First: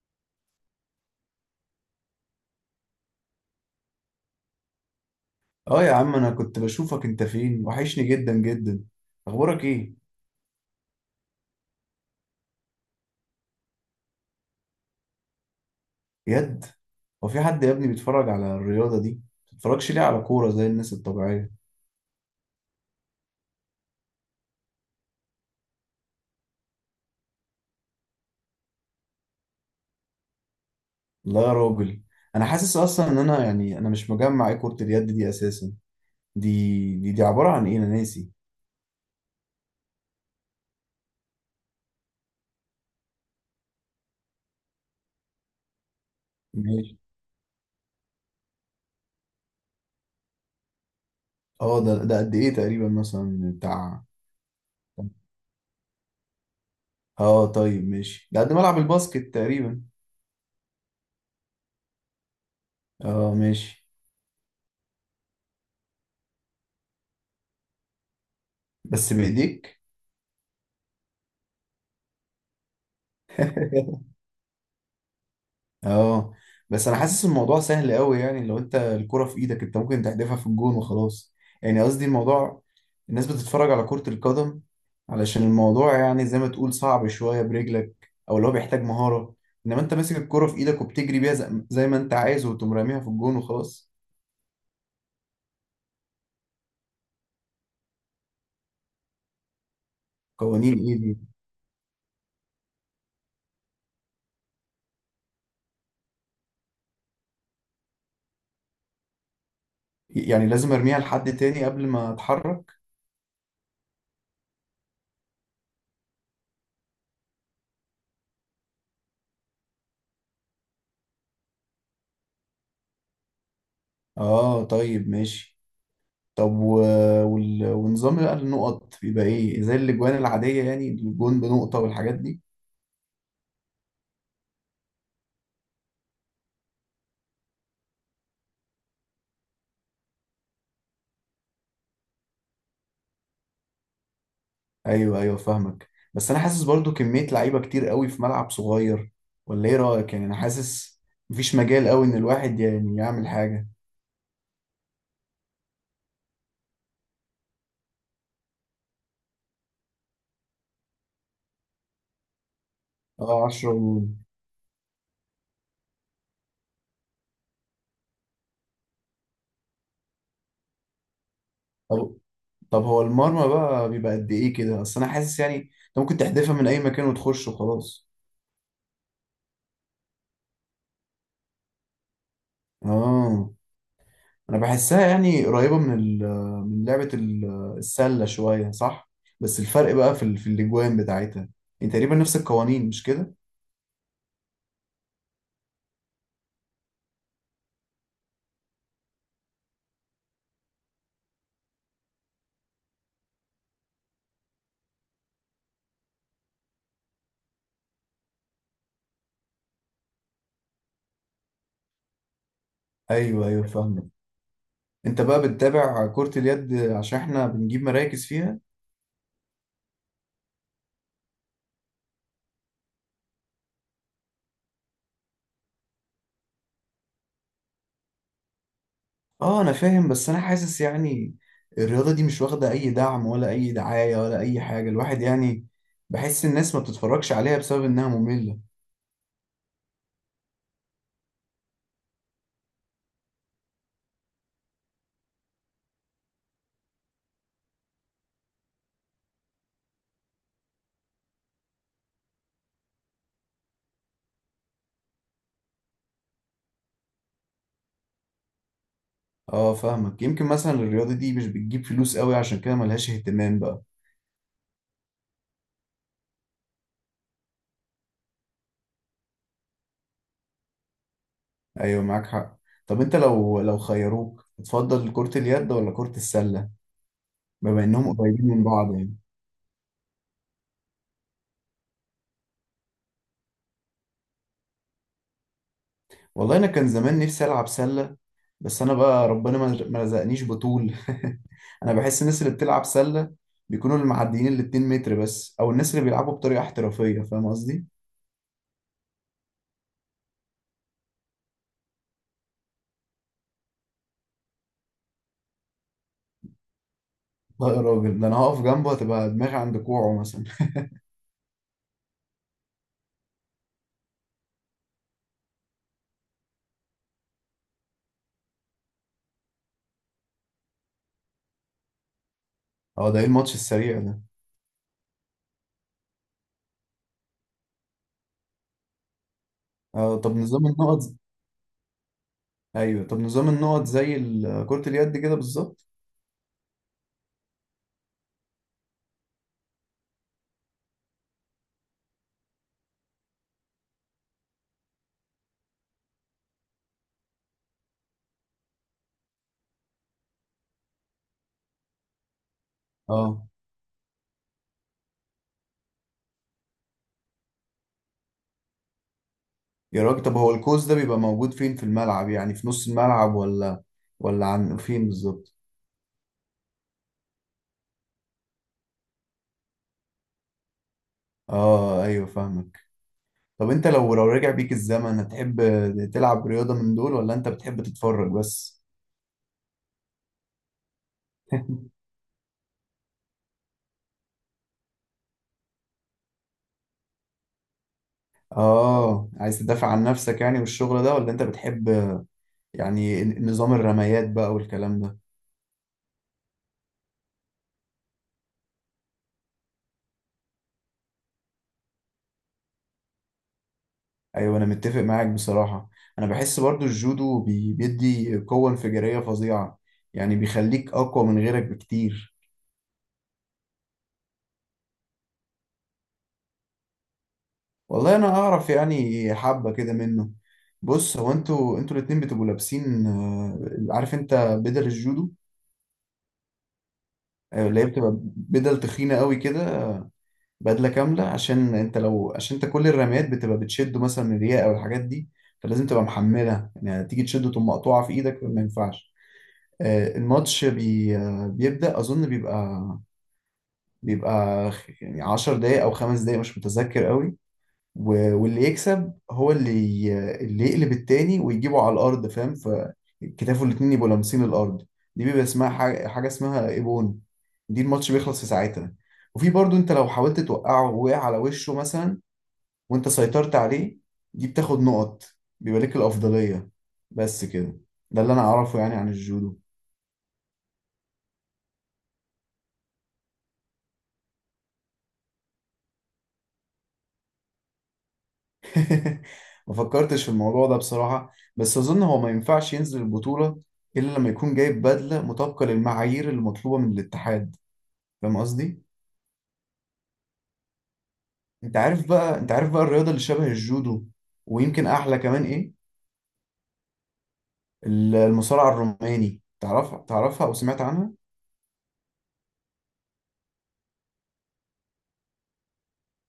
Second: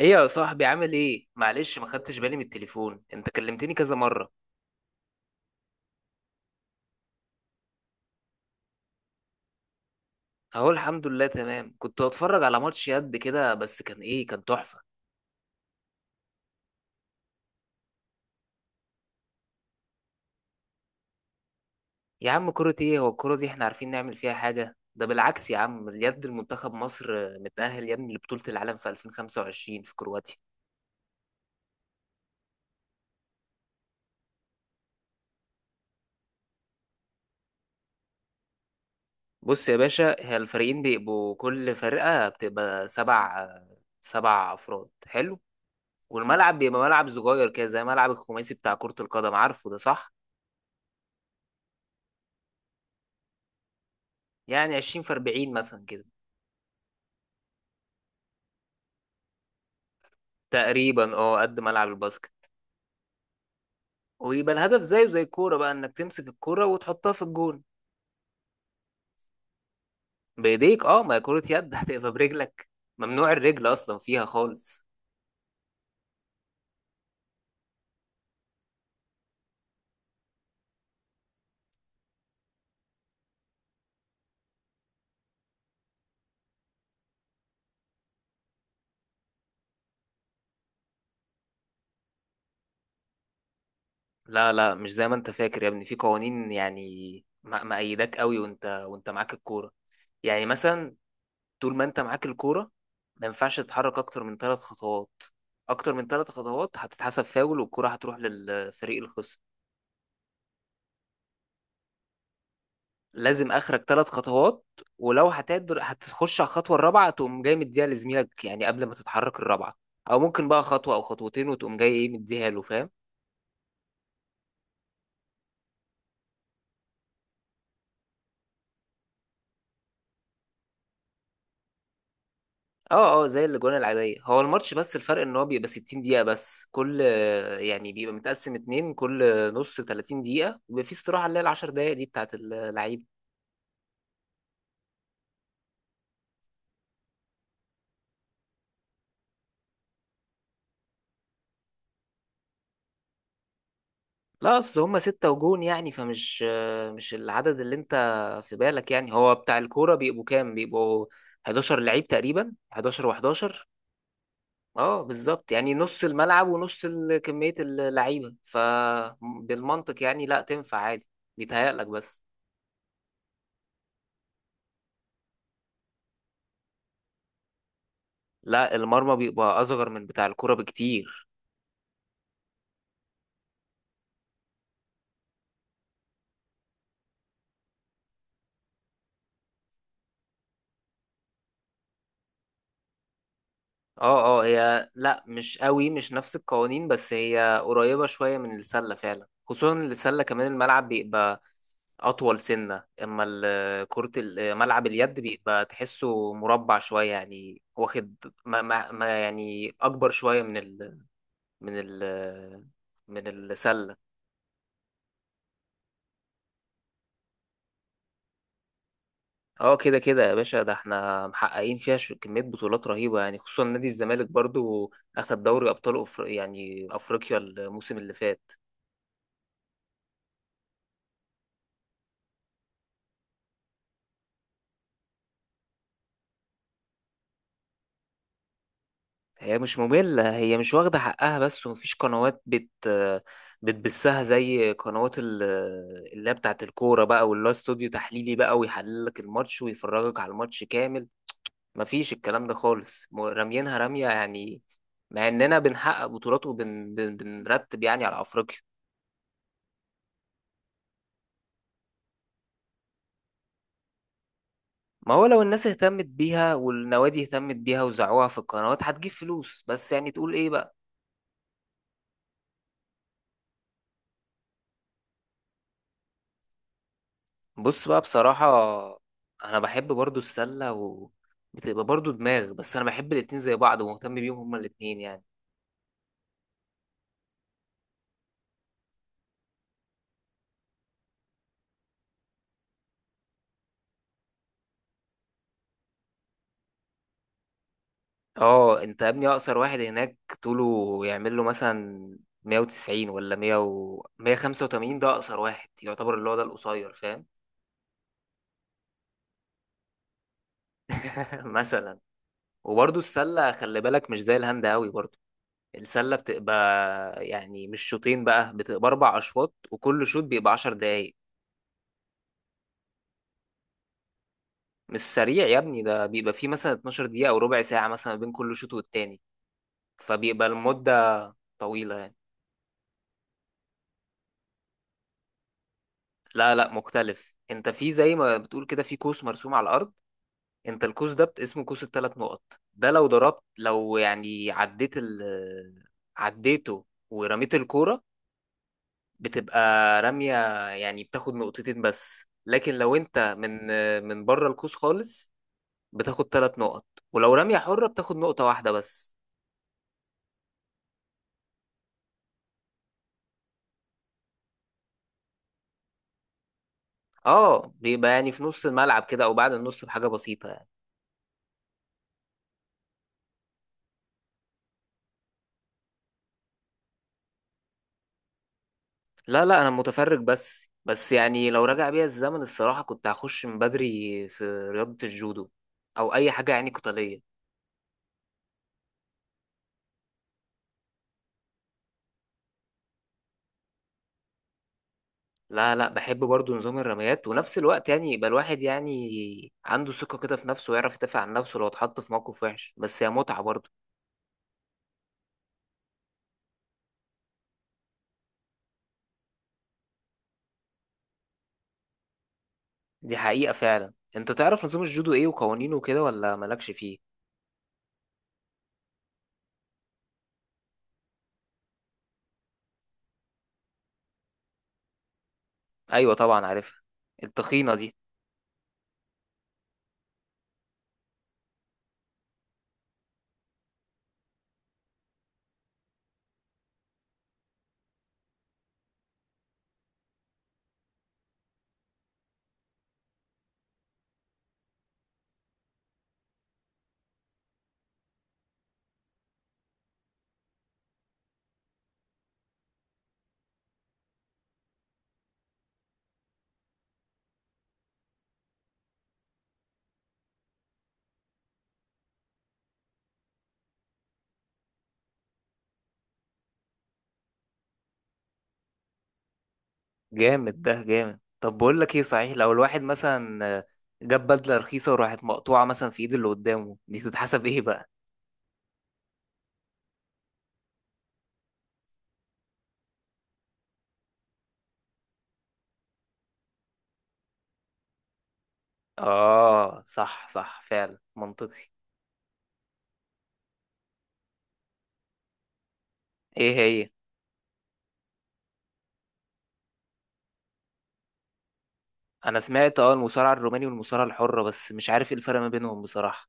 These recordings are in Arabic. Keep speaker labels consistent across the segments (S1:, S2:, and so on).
S1: ايه يا صاحبي، عامل ايه؟ معلش ما خدتش بالي من التليفون، انت كلمتني كذا مره.
S2: اه يا عم، انا كنت بشوفك انت فين، وحشني جدا جدا. اخبارك ايه؟
S1: اهو الحمد لله تمام، كنت بتفرج على ماتش يد كده، بس كان ايه، كان تحفه.
S2: يد. هو في حد يا ابني بيتفرج على الرياضه دي؟ ما بتتفرجش ليه على كوره زي الناس الطبيعيه؟
S1: يا عم كرة ايه؟ هو الكرة دي احنا عارفين نعمل فيها حاجه؟ ده بالعكس يا عم، اليد المنتخب مصر متأهل يا ابني لبطولة العالم في 2025 في كرواتيا.
S2: لا يا راجل. انا حاسس اصلا ان انا يعني انا مش مجمع ايه كره اليد دي اساسا. دي دي عباره عن ايه؟ انا ناسي.
S1: بص يا باشا، هي الفريقين بيبقوا كل فرقة بتبقى سبع، سبع أفراد. حلو. والملعب بيبقى
S2: ماشي.
S1: ملعب صغير كده زي ملعب الخماسي بتاع كرة القدم، عارفه ده؟ صح.
S2: اه، ده قد ايه تقريبا؟ مثلا بتاع...
S1: يعني 20 في 40 مثلا كده.
S2: اه، طيب ماشي، ده قد ملعب الباسكت تقريبا.
S1: تقريبا اه، قد ملعب الباسكت.
S2: اه، ماشي.
S1: ويبقى الهدف زيه زي الكوره بقى، انك تمسك الكوره وتحطها في الجون.
S2: بس بايديك.
S1: بايديك اه، ما هي كره يد هتبقى برجلك؟ ممنوع الرجل اصلا فيها خالص.
S2: اه. بس انا حاسس الموضوع سهل قوي. يعني لو انت الكرة في ايدك، انت ممكن تحدفها في الجون وخلاص. يعني قصدي الموضوع... الناس بتتفرج على كرة القدم علشان الموضوع يعني زي ما تقول صعب شوية برجلك، او اللي هو بيحتاج مهارة. انما انت ماسك الكرة في ايدك وبتجري بيها زي ما انت عايز، وتقوم راميها في الجون وخلاص.
S1: لا لا، مش زي ما انت فاكر يا ابني، في قوانين يعني. مأيداك قوي وانت معاك الكوره. يعني
S2: قوانين
S1: مثلا
S2: ايه دي؟
S1: طول ما انت معاك الكوره ما ينفعش تتحرك اكتر من ثلاث خطوات. اكتر من ثلاث خطوات هتتحسب فاول والكرة هتروح للفريق الخصم.
S2: يعني لازم ارميها لحد تاني قبل ما اتحرك؟
S1: لازم اخرك ثلاث خطوات، ولو هتقدر هتخش على الخطوه الرابعه، تقوم جاي مديها لزميلك يعني قبل ما تتحرك الرابعه. او ممكن بقى خطوه او خطوتين وتقوم جاي ايه مديها له، فاهم؟
S2: اه، طيب ماشي. طب ونظام بقى النقط بيبقى ايه؟ زي الاجوان العادية يعني، الجون بنقطة والحاجات دي؟
S1: اه اه، زي الاجوان العاديه. هو الماتش بس الفرق ان هو بيبقى 60 دقيقه بس كل، يعني بيبقى متقسم اتنين، كل نص 30 دقيقه، وبيبقى في استراحه اللي هي ال 10 دقائق دي بتاعت اللعيبه.
S2: ايوه، ايوه، فاهمك. بس انا حاسس برضو كمية لعيبة كتير قوي في ملعب صغير، ولا ايه رأيك؟ يعني انا حاسس مفيش مجال قوي ان الواحد يعني يعمل حاجة.
S1: لا اصل هما ستة وجون، يعني فمش، مش العدد اللي انت في بالك. يعني هو بتاع الكوره بيبقوا كام؟ بيبقوا 11 لعيب تقريبا، 11
S2: اه،
S1: و11.
S2: 10 ونجوم.
S1: اه بالظبط، يعني نص الملعب ونص كمية اللعيبة، فبالمنطق يعني لا، تنفع عادي، بيتهيألك
S2: طب
S1: بس.
S2: طب هو المرمى بقى بيبقى قد ايه كده؟ اصل انا حاسس يعني انت ممكن تحدفها من اي مكان وتخش وخلاص.
S1: لا، المرمى بيبقى أصغر من بتاع الكرة بكتير.
S2: اه. انا بحسها يعني قريبة من من لعبة السلة شوية، صح؟ بس الفرق بقى في في الاجوان بتاعتها. يعني تقريبا نفس القوانين، مش كده؟
S1: اه اه هي، لا مش قوي مش نفس القوانين، بس هي قريبة شوية من السلة فعلا، خصوصا إن السلة كمان الملعب بيبقى أطول سنة، أما كرة ملعب اليد بيبقى تحسه مربع شوية يعني، واخد ما يعني أكبر شوية من من ال، من
S2: ايوه، ايوه،
S1: السلة.
S2: فاهمك. انت بقى بتتابع كرة اليد عشان احنا بنجيب مراكز فيها؟
S1: اه كده كده يا باشا، ده احنا محققين فيها كمية بطولات رهيبة يعني، خصوصا نادي الزمالك برضو أخد دوري أبطال يعني أفريقيا الموسم اللي فات.
S2: اه، انا فاهم. بس انا حاسس يعني الرياضة دي مش واخدة اي دعم ولا اي دعاية ولا اي حاجة، الواحد يعني بحس الناس ما بتتفرجش عليها بسبب انها مملة.
S1: هي مش مملة، هي مش واخدة حقها بس، ومفيش قنوات بتبثها زي قنوات اللي هي بتاعت الكورة بقى، واللي هو استوديو تحليلي بقى ويحلل لك الماتش ويفرجك على الماتش كامل. مفيش الكلام ده خالص، راميينها رمية يعني. مع اننا بنحقق بطولات وبن بن- بنرتب يعني على افريقيا.
S2: اه، فاهمك. يمكن مثلا الرياضة دي مش بتجيب فلوس قوي، عشان كده ملهاش اهتمام بقى.
S1: ما هو لو الناس اهتمت بيها والنوادي اهتمت بيها وزعوها في القنوات هتجيب فلوس، بس يعني تقول ايه بقى.
S2: ايوه، معاك حق. طب انت، لو خيروك تفضل كرة اليد ولا كرة السلة؟ بما
S1: بص بقى
S2: انهم
S1: بصراحة،
S2: قريبين من بعض يعني.
S1: انا بحب برضو السلة، و بتبقى برضو دماغ، بس انا بحب الاتنين زي بعض ومهتم بيهم هما الاتنين يعني.
S2: والله انا كان زمان نفسي العب سلة، بس انا بقى ربنا ما رزقنيش بطول. انا بحس الناس اللي بتلعب سله بيكونوا المعديين ال 2 متر بس، او الناس اللي بيلعبوا بطريقه احترافيه، فاهم قصدي؟
S1: اه انت يا ابني اقصر واحد هناك طوله يعمل له مثلا 190 ولا 100 و 185. ده اقصر واحد يعتبر، اللي هو ده القصير فاهم.
S2: لا يا راجل، ده انا هقف جنبه هتبقى دماغي عند كوعه مثلا.
S1: مثلا. وبرضو السلة خلي بالك مش زي الهاند قوي برضو. السلة بتبقى يعني مش شوطين بقى، بتبقى أربع أشواط، وكل شوط بيبقى عشر دقايق.
S2: اه، ده ايه الماتش السريع ده؟
S1: مش سريع يا ابني، ده بيبقى فيه مثلا 12 دقيقة أو ربع ساعة مثلا بين كل شوط والتاني.
S2: اه، طب
S1: فبيبقى
S2: نظام النقط؟
S1: المدة طويلة يعني.
S2: ايوه، طب نظام النقط زي كرة اليد كده بالظبط؟
S1: لا لا مختلف. أنت في زي ما بتقول كده في كوس مرسوم على الأرض. أنت الكوس ده اسمه كوس التلات نقط. ده لو ضربت، لو يعني عديت ال، عديته ورميت الكورة، بتبقى رمية. يعني بتاخد نقطتين بس، لكن لو انت
S2: اه
S1: من من بره القوس خالص بتاخد ثلاث نقط، ولو رمية حرة بتاخد نقطة واحدة بس.
S2: يا راجل، طب هو الكوز ده بيبقى موجود فين في الملعب؟ يعني في نص الملعب ولا عن فين بالظبط؟
S1: اه بيبقى يعني في نص الملعب كده او بعد النص بحاجة بسيطة يعني.
S2: اه، ايوه، فاهمك. طب انت، لو رجع بيك الزمن هتحب تلعب رياضة من دول، ولا انت بتحب تتفرج بس؟
S1: لا لا انا متفرج بس، بس يعني لو رجع بيا الزمن الصراحة كنت هخش من بدري في رياضة الجودو، او اي حاجة يعني قتالية.
S2: اه، عايز تدافع عن نفسك يعني والشغل ده، ولا انت بتحب يعني نظام الرميات بقى والكلام ده؟
S1: لا لا، بحب برضو نظام الرميات، ونفس الوقت يعني يبقى الواحد يعني عنده ثقة كده في نفسه، ويعرف يدافع عن نفسه لو اتحط في موقف وحش، بس هي متعة برضو.
S2: ايوه، انا متفق معاك بصراحة. انا بحس برضو الجودو بيدي قوة انفجارية فظيعة، يعني بيخليك اقوى من غيرك بكتير.
S1: دي حقيقة فعلا. انت تعرف نظام الجودو ايه وقوانينه وكده ولا مالكش فيه؟
S2: والله انا اعرف يعني حبة كده منه. بص، هو انتوا الاتنين بتبقوا لابسين عارف انت بدل الجودو؟
S1: ايوه طبعا عارفها
S2: ايوه،
S1: التخينة
S2: اللي هي
S1: دي.
S2: بتبقى بدل تخينه قوي كده. بدله كامله، عشان انت كل الرميات بتبقى بتشده مثلا من الرياء او الحاجات دي، فلازم تبقى محملها. يعني تيجي تشده تقوم مقطوعه في ايدك، ما ينفعش. الماتش بي آه، بيبدأ أظن بيبقى يعني 10 دقايق أو 5 دقايق، مش متذكر قوي. واللي يكسب هو اللي يقلب التاني ويجيبه على الأرض، فاهم؟ فكتافه الاتنين يبقوا لامسين الأرض، دي بيبقى اسمها حاجة اسمها إيبون. دي الماتش بيخلص في ساعتها. وفي برضو، انت لو حاولت توقعه ووقع على وشه مثلا وانت سيطرت عليه، دي بتاخد نقط، بيبقى لك الأفضلية. بس كده، ده اللي أنا أعرفه يعني عن الجودو.
S1: جامد، ده جامد. طب بقول لك ايه صحيح، لو الواحد مثلا جاب بدلة رخيصة وراحت مقطوعة مثلا في ايد اللي قدامه، دي تتحسب ايه بقى؟
S2: ما فكرتش في الموضوع ده بصراحة، بس أظن هو ما ينفعش ينزل البطولة إلا لما يكون جايب بدلة مطابقة للمعايير المطلوبة من الاتحاد، فاهم قصدي؟
S1: اه صح صح، فعلا منطقي.
S2: أنت عارف بقى الرياضة اللي شبه الجودو، ويمكن أحلى كمان إيه؟
S1: ايه هي؟
S2: المصارعة الروماني، تعرفها أو سمعت عنها؟
S1: انا سمعت اه المصارعة الروماني والمصارعة الحرة، بس مش عارف ايه الفرق ما بينهم بصراحة.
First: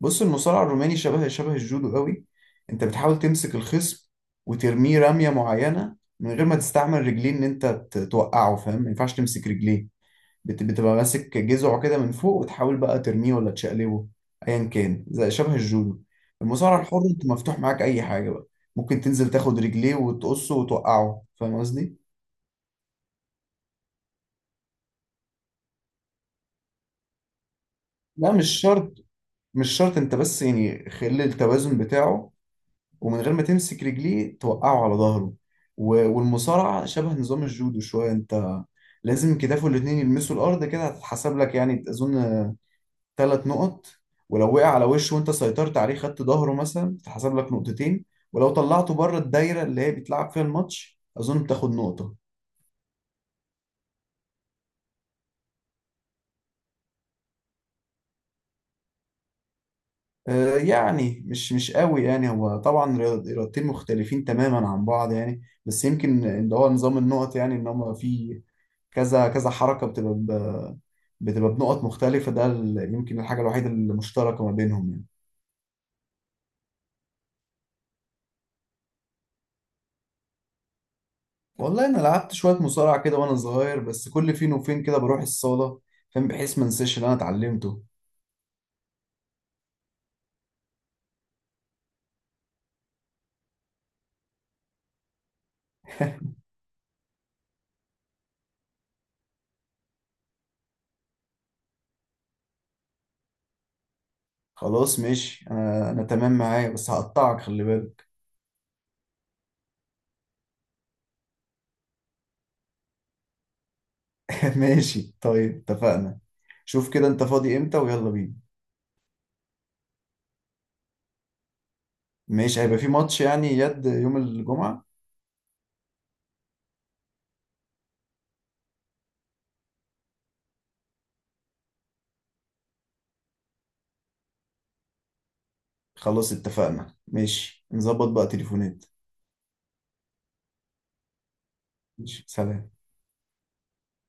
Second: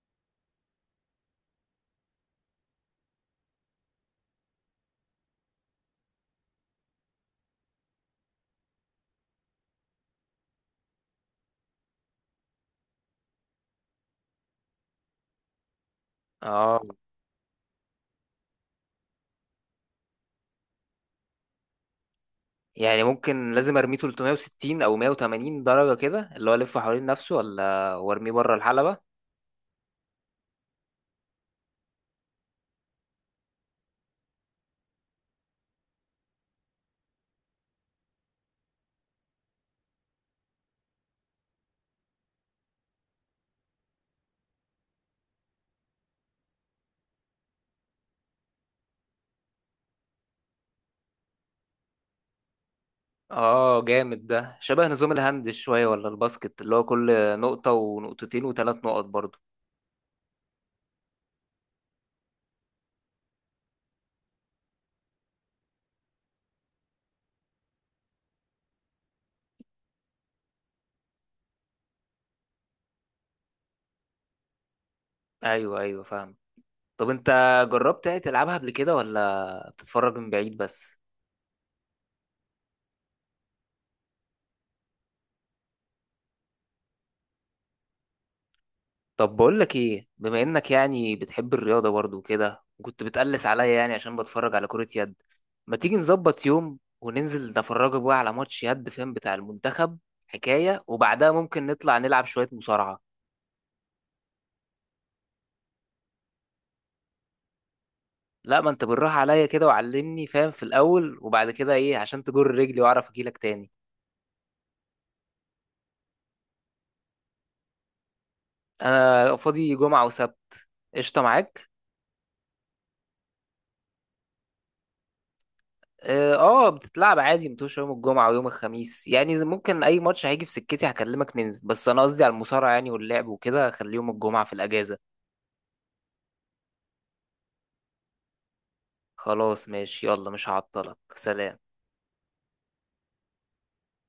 S2: بص، المصارعة الروماني شبه الجودو قوي. أنت بتحاول تمسك الخصم وترميه رمية معينة، من غير ما تستعمل رجلين، إن أنت توقعه، فاهم؟ ما ينفعش تمسك رجليه. بتبقى ماسك جذعه كده من فوق، وتحاول بقى ترميه ولا تشقلبه، ايا كان زي شبه الجودو.
S1: اه
S2: المصارعه الحر انت مفتوح معاك اي حاجه بقى. ممكن تنزل تاخد رجليه وتقصه وتوقعه، فاهم قصدي؟
S1: يعني ممكن لازم ارميه 360 او 180 درجة كده، اللي هو الف حوالين نفسه، ولا وارميه
S2: لا
S1: بره
S2: مش شرط،
S1: الحلبة؟
S2: مش شرط. انت بس يعني خلي التوازن بتاعه، ومن غير ما تمسك رجليه توقعه على ظهره. والمصارعه شبه نظام الجودو شويه. انت لازم كتافه الاتنين يلمسوا الارض كده هتتحسب لك، يعني اظن 3 نقط. ولو وقع على وشه وانت سيطرت عليه خدت ظهره مثلا، تتحسب لك نقطتين. ولو طلعته بره الدايره اللي هي بيتلعب فيها الماتش، اظن بتاخد نقطه.
S1: اه جامد. ده شبه نظام الهاند شوية ولا الباسكت اللي هو كل نقطة ونقطتين وثلاث نقط برضو.
S2: يعني مش قوي. يعني هو طبعا رياضتين مختلفين تماما عن بعض يعني، بس يمكن ان هو نظام النقط، يعني ان هم في كذا كذا حركه بتبقى بتبقى بنقط مختلفه. ده يمكن الحاجه الوحيده المشتركه ما بينهم يعني.
S1: ايوه ايوه فاهم. طب انت جربت يعني تلعبها قبل كده ولا بتتفرج من بعيد بس؟
S2: والله انا لعبت شويه مصارعه كده وانا صغير، بس كل فين وفين كده بروح الصاله، فاهم، بحيث ما انساش اللي انا اتعلمته.
S1: طب بقول لك ايه، بما انك يعني بتحب الرياضة برضو كده، وكنت بتقلس عليا يعني عشان بتفرج على كرة يد، ما تيجي نظبط يوم وننزل نتفرجك بقى على ماتش يد فاهم بتاع المنتخب حكاية، وبعدها ممكن نطلع نلعب شوية مصارعة.
S2: خلاص ماشي، انا تمام معايا، بس هقطعك خلي بالك.
S1: لا ما انت بالراحة عليا كده وعلمني فاهم في الأول، وبعد كده ايه عشان تجر رجلي واعرف اجيلك تاني.
S2: ماشي، طيب اتفقنا. شوف كده انت فاضي امتى؟ ويلا بينا.
S1: انا فاضي جمعة وسبت. قشطة معاك.
S2: ماشي، هيبقى في ماتش يعني يد يوم الجمعه؟
S1: اه بتتلعب عادي متوش يوم الجمعة ويوم الخميس يعني ممكن اي ماتش هيجي في سكتي هكلمك ننزل، بس انا قصدي على المصارعة يعني واللعب وكده خلي يوم الجمعة في الأجازة.
S2: خلاص اتفقنا، ماشي نظبط بقى تليفونات.
S1: خلاص ماشي، يلا مش هعطلك، سلام.
S2: ماشي، سلام.